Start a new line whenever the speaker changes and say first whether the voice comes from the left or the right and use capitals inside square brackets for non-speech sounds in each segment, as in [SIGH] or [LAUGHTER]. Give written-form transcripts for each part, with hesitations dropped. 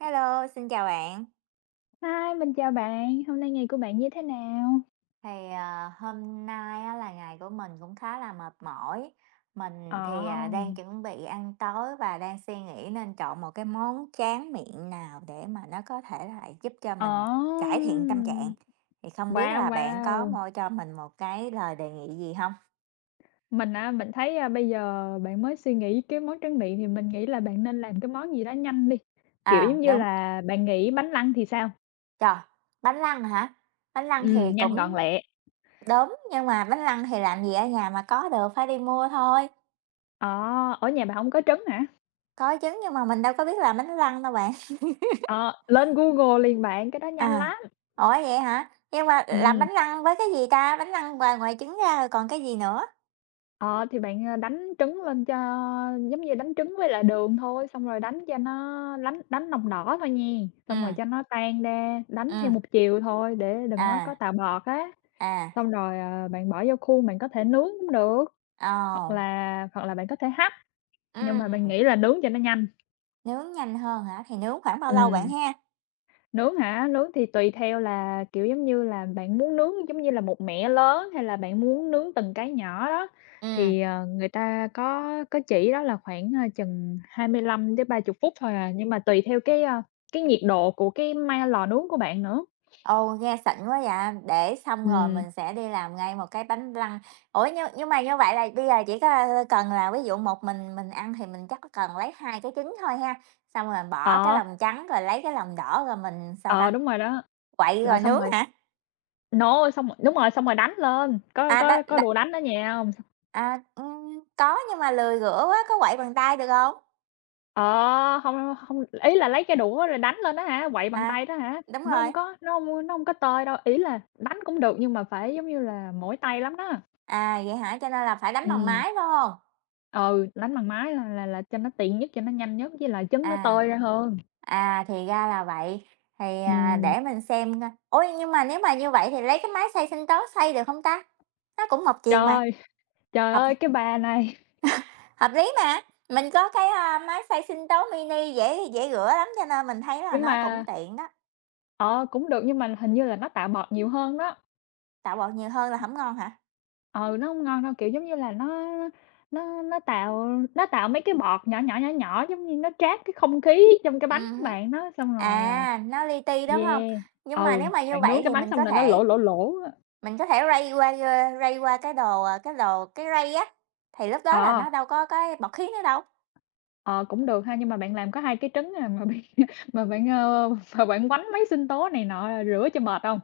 right: Hello, xin chào bạn.
left: Hi, mình chào bạn, hôm nay ngày của bạn như thế nào?
right: Hôm nay á là ngày của mình cũng khá là mệt mỏi.
left: Ờ.
right: Mình đang chuẩn bị ăn tối và đang suy nghĩ nên chọn một cái món tráng miệng nào để mà nó có thể là giúp cho
left: Ờ.
right: mình cải thiện tâm trạng. Thì không biết
left: Wow,
right: là bạn có
left: wow!
right: mô cho mình một cái lời đề nghị gì không?
left: Mình á, mình thấy, bây giờ bạn mới suy nghĩ cái món tráng miệng thì mình nghĩ là bạn nên làm cái món gì đó nhanh đi, kiểu,
right: À,
left: giống như
right: đúng,
left: là, bạn nghĩ bánh lăng thì sao?
right: trời, bánh lăng hả? Bánh lăng thì
left: Nhanh gọn
right: cũng
left: lẹ.
right: đúng, nhưng mà bánh lăng thì làm gì ở nhà mà có được, phải đi mua thôi.
left: Ờ, ủa, nhà bạn hông có trứng hả?
right: Có trứng nhưng mà mình đâu có biết làm bánh lăng đâu bạn.
left: Ờ, lên Google liền bạn, cái đó nhanh
right: À,
left: lắm.
right: ủa vậy hả? Nhưng mà làm
left: Ừm.
right: bánh lăng với cái gì ta? Bánh lăng ngoài ngoài trứng ra rồi còn cái gì nữa?
left: Ờ, thì bạn, đánh trứng lên cho giống như đánh trứng với lại đường thôi, xong rồi đánh cho nó đánh đánh lòng đỏ thôi nha, xong rồi
right: Ừm,
left: cho nó tan ra, đánh theo
right: ừm.
left: một chiều thôi để đừng nó có
right: À,
left: tạo bọt á.
right: à,
left: Xong rồi, bạn bỏ vô khuôn bạn có thể nướng cũng được, hoặc
right: ồ,
left: là hoặc là bạn có thể hấp, nhưng mà mình
right: ừm,
left: nghĩ là nướng cho nó nhanh.
right: nướng nhanh hơn hả? Thì nướng khoảng bao lâu bạn
left: Ừm.
right: ha?
left: Nướng hả? Nướng thì tùy theo là, kiểu, giống như là, bạn muốn nướng giống như là một mẻ lớn hay là bạn muốn nướng từng cái nhỏ đó.
right: Ừm.
left: Thì, người ta có chỉ đó là khoảng, chừng hai mươi lăm đến ba chục phút thôi à, nhưng mà tùy theo cái, cái nhiệt độ của cái lò nướng của bạn nữa.
right: Ồ, nghe xịn quá vậy, để xong rồi
left: Ừm.
right: mình sẽ đi làm ngay một cái bánh lăng. Ủa, nhưng mà như vậy là bây giờ chỉ có, cần là ví dụ một mình ăn thì mình chắc cần lấy 2 cái trứng thôi ha, xong rồi bỏ cái
left: Ờ,
right: lòng trắng rồi lấy cái lòng đỏ rồi mình sao
left: ờ,
right: ta,
left: đúng rồi đó,
right: quậy rồi
left: rồi xong
right: nướng
left: rồi
right: hả?
left: nổ xong rồi đúng rồi, xong rồi đánh lên, có
right: À, đ
left: có có đồ đánh ở nhà không?
right: Có nhưng mà lười rửa quá, có quậy bằng tay được không?
left: Ờ, hông, ý là lấy cái đũa rồi đánh lên á hả? Quậy bằng
right: À,
left: tay đó hả?
right: đúng
left: Nó
right: rồi.
left: hông có nó hông nó hông có tơi đâu, ý là đánh cũng được nhưng mà phải, giống như là, mỏi tay lắm đó.
right: À, vậy hả? Cho nên là phải đánh bằng máy,
left: Ừm.
right: phải không?
left: Ừ, đánh bằng máy là cho nó tiện nhất, cho nó nhanh nhất, với lại trứng nó
right: À.
left: tơi ra hơn.
right: À, thì ra là vậy.
left: Ừm.
right: Để mình xem coi. Ôi nhưng mà nếu mà như vậy thì lấy cái máy xay sinh tố xay được không ta? Nó cũng một chiều mà.
left: Trời, trời
right: Hợp
left: ơi, cái bà này!
right: hợp lý mà, mình có máy xay sinh tố mini dễ dễ rửa lắm, cho nên mình thấy là
left: Nhưng
right: nó cũng
left: mà
right: tiện đó,
left: ờ, cũng được nhưng mà hình như là nó tạo bọt nhiều hơn đó.
right: tạo bột nhiều hơn là không ngon hả?
left: Ừ, nó hông ngon đâu, kiểu, giống như là, nó nó tạo nó tạo mấy cái bọt nhỏ nhỏ, nhỏ nhỏ, giống như nó trát cái không khí trong cái
right: Ừ
left: bánh của
right: hứm.
left: bạn đó, xong rồi, ờ
right: À, nó li ti, đúng không?
left: Yeah.
right: Nhưng mà
left: Ừ,
right: nếu mà như
left: bạn
right: vậy
left: nướng cái
right: thì
left: bánh
right: mình
left: xong
right: có
left: là nó lỗ,
right: thể
left: lỗ, lỗ á.
right: mình có thể ray qua, ray qua cái đồ, cái đồ cái ray á, thì lúc đó là
left: Ờ,
right: nó đâu có cái bọt khí nữa đâu.
left: ờ, cũng được ha, nhưng mà bạn làm có 2 cái trứng à, mà bạn [LAUGHS] mà bạn, mà bạn quánh mấy sinh tố này nọ rửa cho mệt không?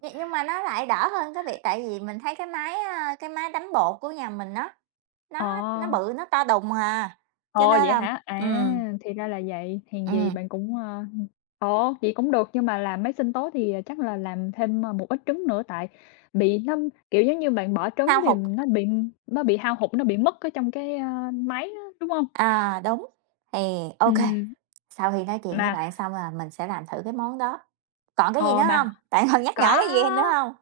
right: Nhưng mà nó lại đỡ hơn cái việc tại vì mình thấy cái máy đánh bột của nhà mình nó
left: Ờ.
right: nó nó bự, nó to đùng à, cho
left: Ồ,
right: nên
left: vậy
right: là À.
left: hả?
right: Ừm,
left: À, thì ra là vậy, hèn gì bạn cũng, ơ ồ, vậy cũng được, nhưng mà làm mấy sinh tố thì chắc là làm thêm, một ít trứng nữa tại bị nó kiểu, giống như, bạn bỏ trứng
right: hao
left: thì
right: hụt.
left: nó bị hao hụt, nó bị mất ở trong cái, máy á, đúng không?
right: À, đúng, thì ok,
left: Ừ
right: sau khi nói chuyện với
left: mà
right: bạn xong là mình sẽ làm thử cái món đó. Còn cái gì nữa
left: ờ, mà
right: không? Bạn còn nhắc nhở
left: có,
right: cái gì nữa không?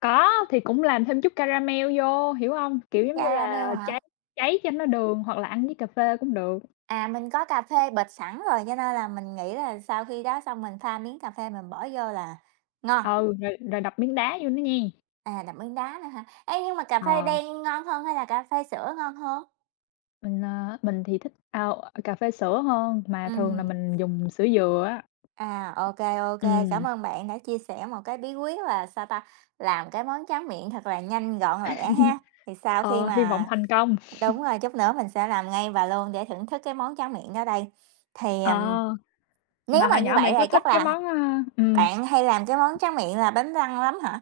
left: có, thì cũng làm thêm chút caramel vô, hiểu không? Kiểu, giống
right: À.
left: như
right: Caramel
left: là,
right: hả?
left: cháy cháy cho nó đường hoặc là ăn với cà phê cũng được.
right: À, mình có cà phê bịch sẵn rồi, cho nên là mình nghĩ là sau khi đó xong mình pha miếng cà phê mình bỏ vô là ngon,
left: Ừ, rồi rồi đập miếng đá vô nó nghen.
right: à, đập miếng đá nữa ha. Ê, nhưng mà cà phê
left: Ờ.
right: đen ngon hơn hay là cà phê sữa ngon hơn?
left: Mình, mình thì thích cà phê sữa hơn, mà thường là
right: Ừm,
left: mình dùng sữa dừa á.
right: ok, ok, cảm
left: Ừm,
right: ơn bạn đã chia sẻ một cái bí quyết là, sao ta, làm cái món tráng miệng thật là nhanh gọn lẹ ha. Thì sau khi
left: ờ, hy vọng
right: mà
left: thành công.
right: đúng rồi, chút nữa mình sẽ làm ngay và luôn để thưởng thức cái món tráng miệng đó đây. Thì,
left: Ờ,
right: ừm, nếu
left: mà
right: mà
left: hồi
right: như
left: nhỏ
right: vậy
left: bạn có
right: là
left: thích
right: chắc
left: cái
right: là
left: món, a
right: bạn hay làm cái món tráng miệng là bánh răng lắm hả?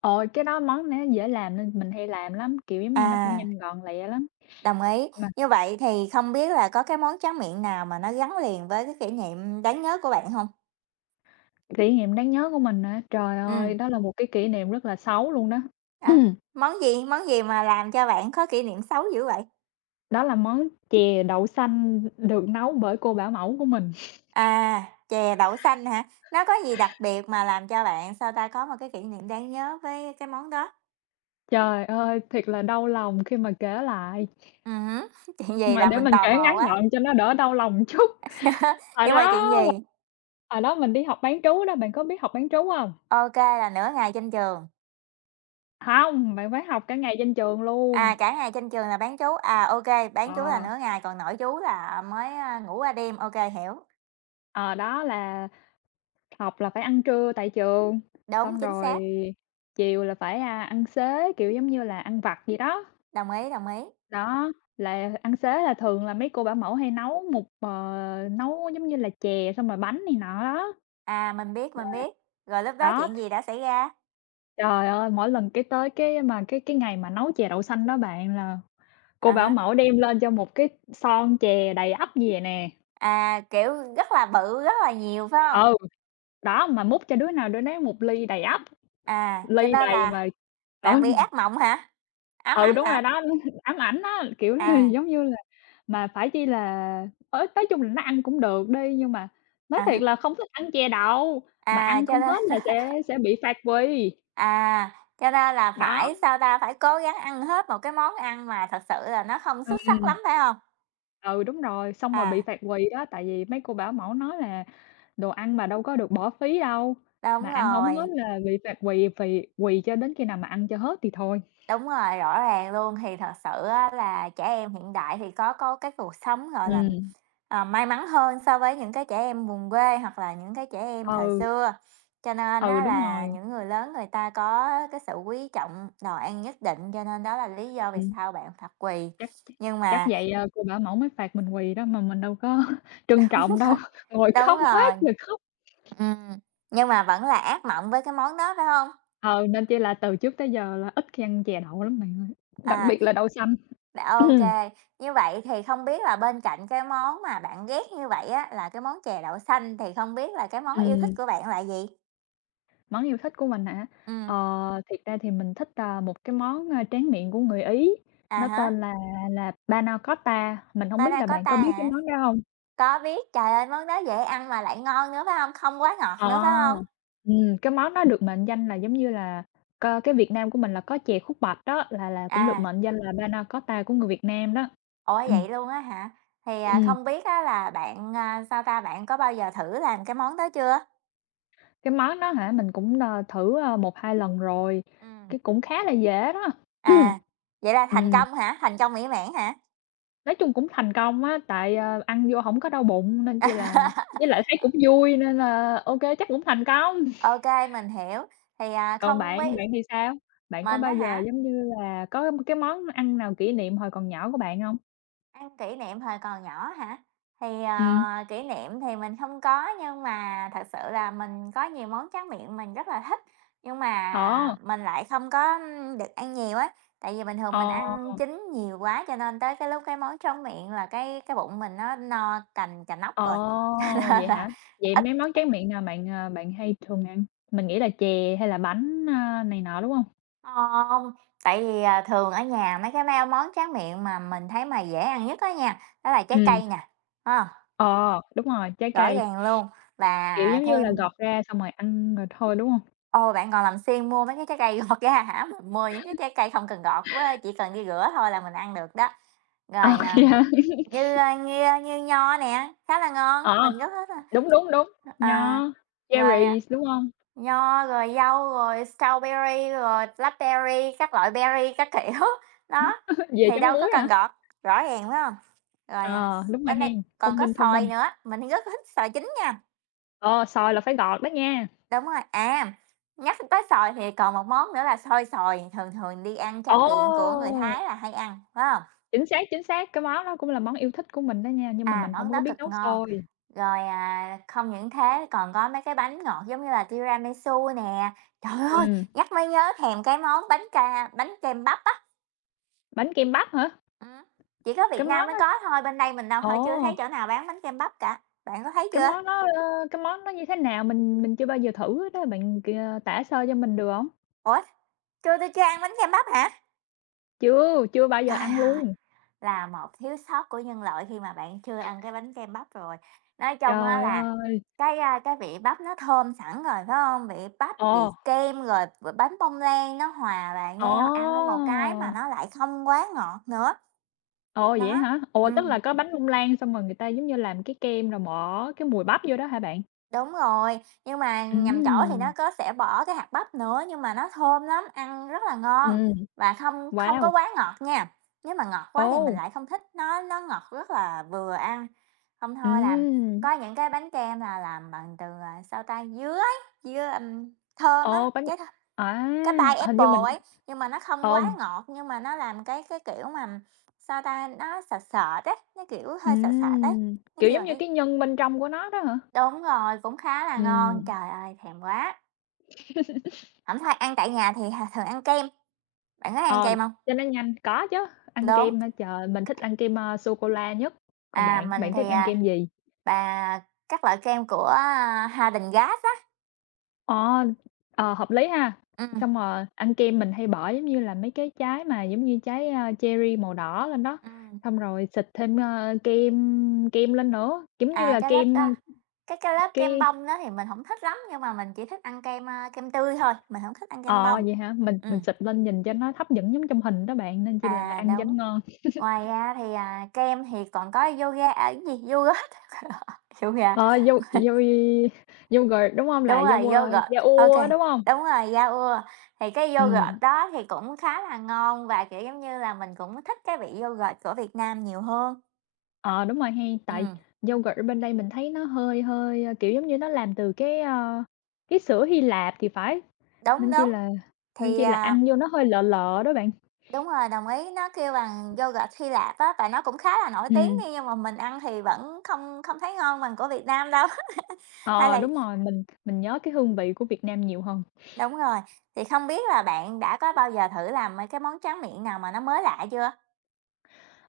left: ờ, cái đó món nó dễ làm nên mình hay làm lắm, kiểu, giống như, nó cũng
right: À.
left: nhanh gọn lẹ lắm.
right: Đồng ý.
left: Mà
right: Như vậy thì không biết là có cái món tráng miệng nào mà nó gắn liền với cái kỷ niệm đáng nhớ của bạn hông?
left: kỷ niệm đáng nhớ của mình hả? Trời ơi,
right: Ừm,
left: đó là một cái kỷ niệm rất là xấu luôn đó. [CLEARS THROAT]
right: đó, món gì? Món gì mà làm cho bạn có kỷ niệm xấu dữ vậy?
left: Đó là món chè đậu xanh được nấu bởi cô bảo mẫu của mình.
right: À, chè đậu xanh hả? Nó có gì đặc biệt mà làm cho bạn, sao ta, có một cái kỷ niệm đáng nhớ với cái món đó?
left: Trời ơi, thiệt là đau lòng khi mà kể lại,
right: Hứm, [LAUGHS] chuyện gì
left: mà
right: làm
left: để
right: mình
left: mình
right: tò
left: kể
right: mò
left: ngắn
right: quá.
left: gọn cho nó đỡ đau lòng chút.
right: [LAUGHS]
left: Hồi
right: Nhưng mà
left: đó
right: chuyện gì?
left: hồi đó mình đi học bán trú đó, bạn có biết học bán trú hông?
right: Ô kê, là nửa ngày trên trường.
left: Hông, bạn phải học cả ngày trên trường luôn.
right: À, cả ngày trên trường là bán trú, à, ô kê, bán trú là
left: Ờ,
right: nửa ngày, còn nội trú là mới, ngủ qua đêm, ô kê, hiểu.
left: ờ, đó là học là phải ăn trưa tại trường,
right: Đúng,
left: xong
right: chính
left: rồi
right: xác.
left: chiều là phải, ăn xế, kiểu, giống như là, ăn vặt vậy đó.
right: Đồng ý, đồng ý.
left: Đó, là ăn xế là thường là mấy cô bảo mẫu hay nấu một nấu giống như là chè xong rồi bánh này nọ đó.
right: À, mình biết, mình biết. Rồi lúc đó
left: Đó,
right: chuyện gì đã xảy ra?
left: trời ơi, mỗi lần cái tới cái ngày mà nấu chè đậu xanh đó bạn là cô
right: À
left: bảo
right: há.
left: mẫu đem lên cho một cái son chè đầy ắp gì vậy nè.
right: À, kiểu, rất là bự, rất là nhiều, phải hông?
left: Ừ, đó, mà múc cho đứa nào đứa nấy một ly đầy ắp,
right: À, cho
left: ly
right: nên
left: đầy
right: là
left: mà ừ,
right: bạn bị ác mộng hả? Ám
left: ừ,
right: ảnh
left: đúng rồi
right: hả?
left: đó, [LAUGHS] ám ảnh á, kiểu là,
right: À,
left: [LAUGHS] giống như là mà phải chi là nói chung là nó ăn cũng được đi, nhưng mà
right: à
left: nói thiệt
right: há.
left: là không thích ăn chè đậu, mà
right: À,
left: ăn
right: cho
left: không
right: nên
left: hết là
right: [LAUGHS]
left: sẽ bị phạt quỳ.
right: à, cho nên là
left: Đó,
right: phải, sao ta, phải cố gắng ăn hết một cái món ăn mà thật sự là nó không xuất
left: ừm,
right: sắc lắm, phải hông?
left: ừ, đúng rồi, xong rồi bị
right: À,
left: phạt quỳ đó, tại vì mấy cô bảo mẫu nói là đồ ăn mà đâu có được bỏ phí đâu, mà
right: đúng
left: ăn hổng hết
right: rồi,
left: là bị phạt quỳ phì quỳ cho đến khi nào mà ăn cho hết thì thôi.
right: đúng rồi, rõ ràng luôn. Thì thật sự á là trẻ em hiện đại thì có cái cuộc sống, gọi là
left: Ừm.
right: Ờ, may mắn hơn so với những cái trẻ em vùng quê hoặc là những cái trẻ em thời
left: Ừ,
right: xưa. Cho nên
left: ừ,
right: á
left: đúng
right: là
left: rồi.
right: những người lớn người ta có cái sự quý trọng đồ ăn nhất định, cho nên đó là lý do vì
left: Ừm.
right: sao bạn phạt quỳ.
left: Chắc
right: Nhưng
left: chắc
right: mà
left: vậy, ờ, cô bảo mẫu mới phạt mình quỳ đó, mà mình đâu có [LAUGHS] trân trọng đâu,
right: [LAUGHS]
left: ngồi
right: đúng
left: khóc quá
right: rồi,
left: trời khóc.
right: ừm, nhưng mà vẫn là ác mộng với cái món đó, phải không?
left: Ờ, nên chỉ là từ trước tới giờ là ít khi ăn chè đậu lắm bạn ơi, đặc
right: À.
left: biệt là đậu xanh.
right: Đã ô Như vậy thì không biết là bên cạnh cái món mà bạn ghét như vậy á, là cái món chè đậu xanh, thì không biết là cái món yêu thích
left: Ừm.
right: của bạn là gì?
left: Món yêu thích của mình hả?
right: Ừm,
left: Ờ, thiệt ra thì mình thích, một cái món, tráng miệng của người Ý,
right: à
left: nó
right: há,
left: tên là panna cotta, mình không biết là
right: có
left: bạn có
right: ta
left: biết cái
right: hả?
left: món đó không?
right: Có biết, trời ơi, món đó dễ ăn mà lại ngon nữa, phải hông? Không quá ngọt
left: Ờ,
right: nữa, phải hông?
left: cái món đó được mệnh danh là giống như là cái Việt Nam của mình là có chè khúc bạch đó, là cũng được
right: À,
left: mệnh danh là panna cotta của người Việt Nam đó.
right: ủa,
left: Ừm,
right: vậy luôn á hả?
left: ừm,
right: Không biết á là bạn, à, sao ta, bạn có bao giờ thử làm cái món đó chưa?
left: cái món đó hả, mình cũng, ờ, thử, 1-2 lần rồi,
right: Ừm,
left: cái cũng khá là dễ đó.
right: à,
left: [CLEARS THROAT]
right: vậy là thành
left: Ừm.
right: công hả? Thành công mỹ mãn hả?
left: Nói chung cũng thành công á, tại, ờ, ăn vô hổng có đau bụng nên chi là với
right: [LAUGHS]
left: lại thấy cũng vui nên là ô kê chắc cũng thành công.
right: Ô
left: [LAUGHS]
right: kê, mình hiểu.
left: Còn
right: Không
left: bạn,
right: biết
left: bạn thì sao? Bạn có
right: mình á
left: bao giờ,
right: hả?
left: giống như là, có cái món ăn nào kỷ niệm hồi còn nhỏ của bạn hông?
right: Ăn kỷ niệm thời còn nhỏ hả?
left: Ừm,
right: Kỷ niệm thì mình không có, nhưng mà thật sự là mình có nhiều món tráng miệng mình rất là thích, nhưng mà
left: ờ,
right: mình lại không có, được ăn nhiều á. Tại vì bình thường mình
left: ờ,
right: ăn chín nhiều quá, cho nên tới cái lúc cái món tráng miệng là cái bụng mình nó no cành cà nóc
left: ờ,
right: rồi, [LAUGHS] cho nên
left: vậy
right: là
left: hả? Vậy
right: ít
left: mấy món tráng miệng nào bạn, ờ, bạn hay thường ăn? Mình nghĩ là chè hay là bánh, này nọ, đúng hông?
right: hôm. Thường ở nhà mấy cái mao món tráng miệng mà mình thấy mà dễ ăn nhất đó nha, đó là trái
left: Ừm,
right: cây nè, ha,
left: ờ, đúng rồi, trái
right: rõ
left: cây,
right: ràng luôn.
left: kiểu,
right: Và
left: giống như là,
right: thêm
left: gọt ra xong rồi ăn rồi thôi, đúng hông?
right: Ồ, bạn còn làm siêng mua mấy cái trái cây gọt ra hả? Mình mua những cái trái cây không cần gọt với chỉ cần đi rửa thôi là mình ăn được đó.
left: Ờ,
right: Rồi,
left: [LAUGHS]
right: à,
left: vậy hả?
right: như, như nho nè, khá là ngon,
left: Ờ.
right: mình rất thích,
left: Đúng, đúng, đúng,
right: a, à,
left: nho,
right: rồi, à,
left: cherries, đúng hông?
right: nho, rồi dâu, rồi strawberry, rồi blackberry, các loại berry các kiểu, [LAUGHS] đó,
left: [LAUGHS] Về
right: thì
left: chấm
right: đâu có
left: muối
right: cần
left: hả?
right: gọt, rõ ràng, phải hông? Rồi, à,
left: Ờ, đúng rồi
right: bên đây
left: hen,
right: còn
left: thông
right: có
left: minh, thông
right: xoài
left: minh.
right: nữa, mình rất thích xoài chín nha.
left: Ờ, xoài là phải ngọt đó nha.
right: Đúng rồi. Nhắc tới xồi thì còn một món nữa là xôi xoài, thường thường đi ăn
left: Ồ!
right: tráng miệng của người Thái là hay ăn, phải hông?
left: Chính xác, cái món đó cũng là món yêu thích của mình đó nha, nhưng mà
right: À,
left: mình
right: món
left: hổng có
right: đó
left: biết
right: cực
left: nấu
right: ngon,
left: xôi.
right: không những thế còn có mấy cái bánh ngọt giống như là tiramisu nè. Trời ơi,
left: Ừm,
right: nhắc mới nhớ thèm cái món bánh kem bắp á,
left: bánh kem bắp hả?
right: ừm, chỉ có Việt
left: Cái
right: Nam
left: món
right: mới
left: đó
right: có thôi, bên đây mình đâu hơi chưa
left: ồ,
right: thấy chỗ nào bán bánh kem bắp cả, bạn có thấy
left: cái
right: chưa?
left: món đó, ơ, cái món đó như thế nào? Mình chưa bao giờ thử hết á, bạn c tả sơ cho mình được hông?
right: Ủa, chưa ăn bánh kem bắp hả?
left: Chưa, chưa bao giờ
right: Trời
left: ăn
right: ơi!
left: luôn.
right: Là một thiếu sót của nhân loại khi mà bạn chưa ăn cái bánh kem bắp rồi. Nói chung á
left: Trời
right: là
left: ơi!
right: cái vị bắp nó thơm sẵn rồi, phải không? Vị bắp, vị
left: Ờ,
right: kem, rồi bánh bông lan nó hòa vào
left: ồ!
right: nhau, ăn một cái mà nó lại không quá ngọt nữa.
left: Ồ, vậy
right: Đó,
left: hả? Ủa, tức
right: ừm.
left: là có bánh bông lan xong rồi người ta, giống như, làm cái kem rồi bỏ cái mùi bắp vô đó hả bạn?
right: Đúng rồi, nhưng mà nhầm chỗ thì nó
left: Ừm,
right: có sẽ bỏ cái hạt bắp nữa, nhưng mà nó thơm lắm, ăn rất là ngon
left: ừm,
right: và không không có
left: wow,
right: quá ngọt nha. Nếu mà ngọt quá thì mình
left: ồ,
right: lại không thích, nó ngọt rất là vừa ăn. Không thôi làm
left: ừm,
right: có những cái bánh kem là làm bằng từ, à, sao ta, dứa ấy, dứa, thơm á,
left: ồ, bánh à,
right: cái pie
left: hình
right: apple
left: như mình
right: ấy, nhưng mà nó không quá
left: ồ,
right: ngọt, nhưng mà nó làm cái kiểu mà, sao ta, nó sệt sệt ấy, nó, kiểu, hơi sệt sệt ấy, nó
left: kiểu,
right: kêu
left: giống
right: bằng
left: như
right: cái
left: cái nhân bên trong của nó đó hả?
right: Đúng rồi, cũng khá là ngon.
left: Ừm,
right: Trời ơi, thèm quá! Hổng thôi ăn tại nhà thì hà thường ăn kem, bạn có ăn
left: ờ,
right: kem không?
left: cho nó nhanh, có chứ, ăn
right: Đúng,
left: kem hả? Trời, mình thích ăn kem, ờ, sô cô la nhất, còn
right: à,
left: bạn,
right: mình
left: bạn thích
right: thì,
left: ăn
right: à,
left: kem gì?
right: bà các loại kem của Häagen-Dazs á,
left: Ờ, ờ, hợp lý ha.
right: ừm,
left: Xong rồi ăn kem mình hay bỏ giống như là mấy cái trái mà giống như trái, cherry màu đỏ lên đó,
right: ừm,
left: xong rồi xịt thêm, kem kem lên nữa, giống như là
right: cái lớp
left: kem, ơ,
right: đó cái lớp kem
left: cái
right: bông đó thì mình không thích lắm, nhưng mà mình chỉ thích ăn kem tươi thôi, mình không thích ăn kem
left: ờ,
right: bông.
left: vậy hả? Mình
right: Ừm,
left: xịt lên nhìn cho nó hấp dẫn giống trong hình đó bạn, nên chỉ là ăn cho nó
right: đúng.
left: ngon.
right: Ngoài ra thì kem thì còn có yoga à, cái gì, yoghurt [LAUGHS] yoga.
left: Ờ, dâu dâu y yogurt, đúng không?
right: Đúng
left: Là
right: rồi,
left: dâu,
right: yogurt,
left: da
right: ô
left: ua
right: kê,
left: á, đúng không?
right: đúng rồi, Yaourt. Thì cái
left: Ừm.
right: yogurt đó thì cũng khá là ngon và, kiểu, giống như là, mình cũng thích cái vị yogurt của Việt Nam nhiều hơn.
left: Ờ, đúng rồi hay tại
right: Ừm,
left: yogurt ở bên đây mình thấy nó hơi hơi, kiểu, giống như, nó làm từ cái, cái sữa Hy Lạp thì phải,
right: đúng,
left: nên chi
right: đúng.
left: là nên
right: Thì,
left: chi là
right: à
left: ăn vô nó hơi lợ lợ đó bạn.
right: Đúng rồi, đồng ý, nó kêu bằng yogurt Hy Lạp á, và nó cũng khá là nổi tiếng
left: Ừm.
right: đi, nhưng mà mình ăn thì vẫn không không thấy ngon bằng của Việt Nam đâu. [LAUGHS] Hay
left: Ờ,
right: là
left: đúng rồi, mình nhớ cái hương vị của Việt Nam nhiều hơn.
right: đúng rồi, thì không biết là bạn đã có bao giờ thử làm, cái món tráng miệng nào mà nó mới lạ chưa?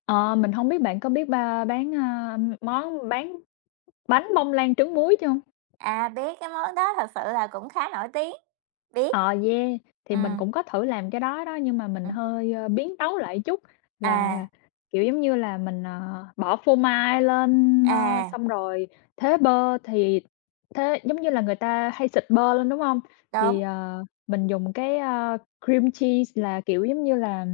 left: Ờ, mình không biết bạn có biết bán, món bán bánh bông lan trứng muối chưa?
right: À, biết cái món đó thật sự là cũng khá nổi tiếng. Biết,
left: Ờ, yeah, thì mình
right: ừm,
left: cũng có thử làm cái đó đó, nhưng mà mình
right: ừm.
left: hơi, biến tấu lại chút là,
right: À,
left: kiểu, giống như là, mình, ờ, bỏ phô mai lên,
right: à,
left: xong rồi thế bơ thì thế giống như là người ta hay xịt bơ lên, đúng không?
right: đúng.
left: Thì, ờ, mình dùng cái, cream cheese là, kiểu, giống như là,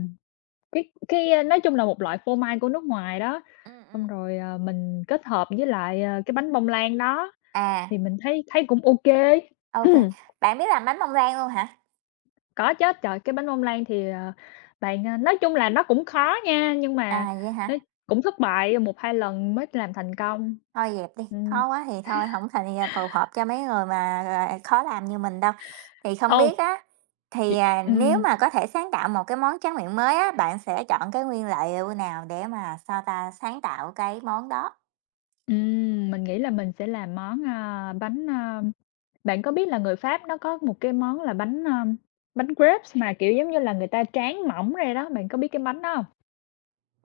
left: nói chung là một loại phô mai của nước ngoài đó,
right: Ừm,
left: xong
right: ừm.
left: rồi, ờ, mình kết hợp với lại, ờ, cái bánh bông lan đó
right: À,
left: thì mình thấy thấy cũng ok.
right: ok.
left: [CLEARS THROAT]
right: Bạn biết làm bánh bông lan luôn hả?
left: Có chứ, trời, cái bánh bông lan thì, ờ, bạn, ờ nói chung là nó cũng khó nha, nhưng mà
right: À, vậy
left: nó
right: hả?
left: cũng thất bại một 2 lần mới làm thành công.
right: Thôi dẹp đi,
left: Ừm.
right: khó quá thì thôi, không thành ra phù hợp cho mấy người mà, à, khó làm như mình đâu. Thì không
left: Ừ.
right: biết á, thì,
left: Chị
right: à, Nếu
left: ừm,
right: mà có thể sáng tạo một cái món tráng miệng mới á, bạn sẽ chọn cái nguyên liệu nào để mà, sao ta, sáng tạo cái món đó?
left: mình nghĩ là mình sẽ làm món, bánh, bạn có biết là người Pháp nó có một cái món là bánh, bánh crepes mà, kiểu, giống như là người ta tráng mỏng ra đó, bạn có biết cái bánh đó hông?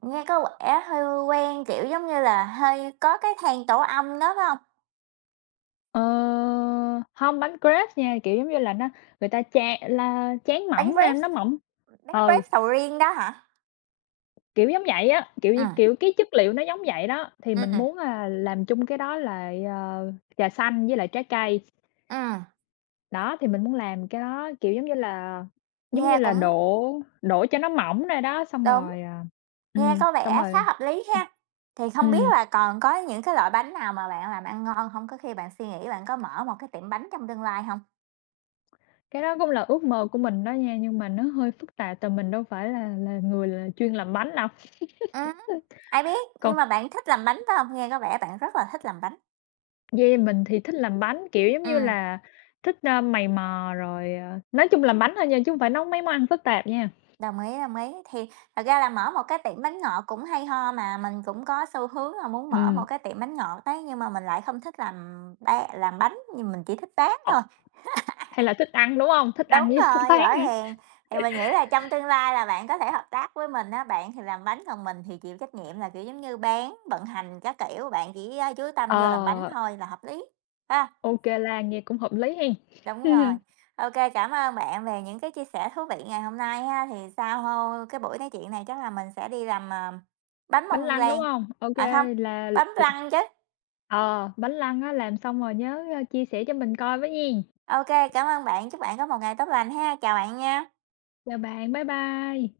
right: Nghe có vẻ hơi quen, kiểu, giống như là, hơi có cái than tổ ong đó, phải hông?
left: Ờ, hông, bánh crepes nha, kiểu, giống như là, nó người ta cha la tráng
right: Bánh
left: mỏng ra,
right: rếp,
left: nó mỏng
right: bánh
left: ừ.
right: rếp sầu riêng đó hả?
left: Kiểu giống vậy á, kiểu như
right: Ừm,
left: kiểu, cái chất liệu nó giống vậy đó, thì mình
right: ừm,
left: muốn, làm chung cái đó là, ờ, trà xanh với lại trái cây.
right: ừm.
left: Đó, thì mình muốn làm cái đó, kiểu, giống như
right: Nghe
left: là,
right: cũng
left: đổ đổ cho nó mỏng ra đó, xong
right: đúng,
left: rồi,
right: nghe có
left: xong
right: vẻ khá
left: rồi
right: hợp lý
left: ừm.
right: ha. Thì không biết
left: Ừm,
right: là còn có những cái loại bánh nào mà bạn làm ăn ngon không? Có khi bạn suy nghĩ bạn có mở một cái tiệm bánh trong tương lai không?
left: cái đó cũng là ước mơ của mình đó nha, nhưng mà nó hơi phức tạp tại mình đâu phải là người chuyên làm bánh đâu.
right: Ừm,
left: [LAUGHS]
right: ai biết, nhưng
left: Còn
right: mà bạn thích làm bánh, phải không? Nghe có vẻ bạn rất là thích làm bánh.
left: Yeah, mình thì thích làm bánh, kiểu, giống như
right: Ừm,
left: là, thích, mày mò rồi, ờ, nói chung làm bánh thôi nha, chứ không phải nấu mấy món ăn phức tạp nha.
right: đồng ý, đồng ý. Thì thật ra là mở một cái tiệm bánh ngọt cũng hay ho mà, mình cũng có xu hướng là muốn mở một
left: Ừ.
right: cái tiệm bánh ngọt đấy, nhưng mà mình lại không thích làm làm bánh, nhưng mình chỉ thích bán
left: Ờ,
right: thôi.
left: hay là thích ăn, đúng không? Thích ăn
right: Đúng
left: với [LAUGHS] thích
right: rồi,
left: bán
right: rõ
left: hả?
right: ràng. Thì mình nghĩ là trong tương lai là bạn có thể hợp tác với mình á, bạn thì làm bánh, còn mình thì chịu trách nhiệm là, kiểu, giống như, bán, vận hành các kiểu, bạn chỉ, chú tâm vô làm bánh
left: Ờ,
right: thôi là hợp lý, ha.
left: ô kê nghe cũng hợp lý hen.
right: Đúng rồi.
left: [LAUGHS]
right: Ok, cảm ơn bạn về những cái chia sẻ thú vị ngày hôm nay ha. Thì sau hô cái buổi nói chuyện này chắc là mình sẽ đi làm, bánh
left: Bánh
right: bông
left: lăng, đúng
right: lan
left: không? Ok,
right: à, không,
left: là
right: bánh lăng chứ.
left: ờ, bánh lăng á, làm xong rồi nhớ, chia sẻ cho mình coi với nghen.
right: Ok, cảm ơn bạn, chúc bạn có một ngày tốt lành ha. Chào bạn nha.
left: Chào bạn, bye bye.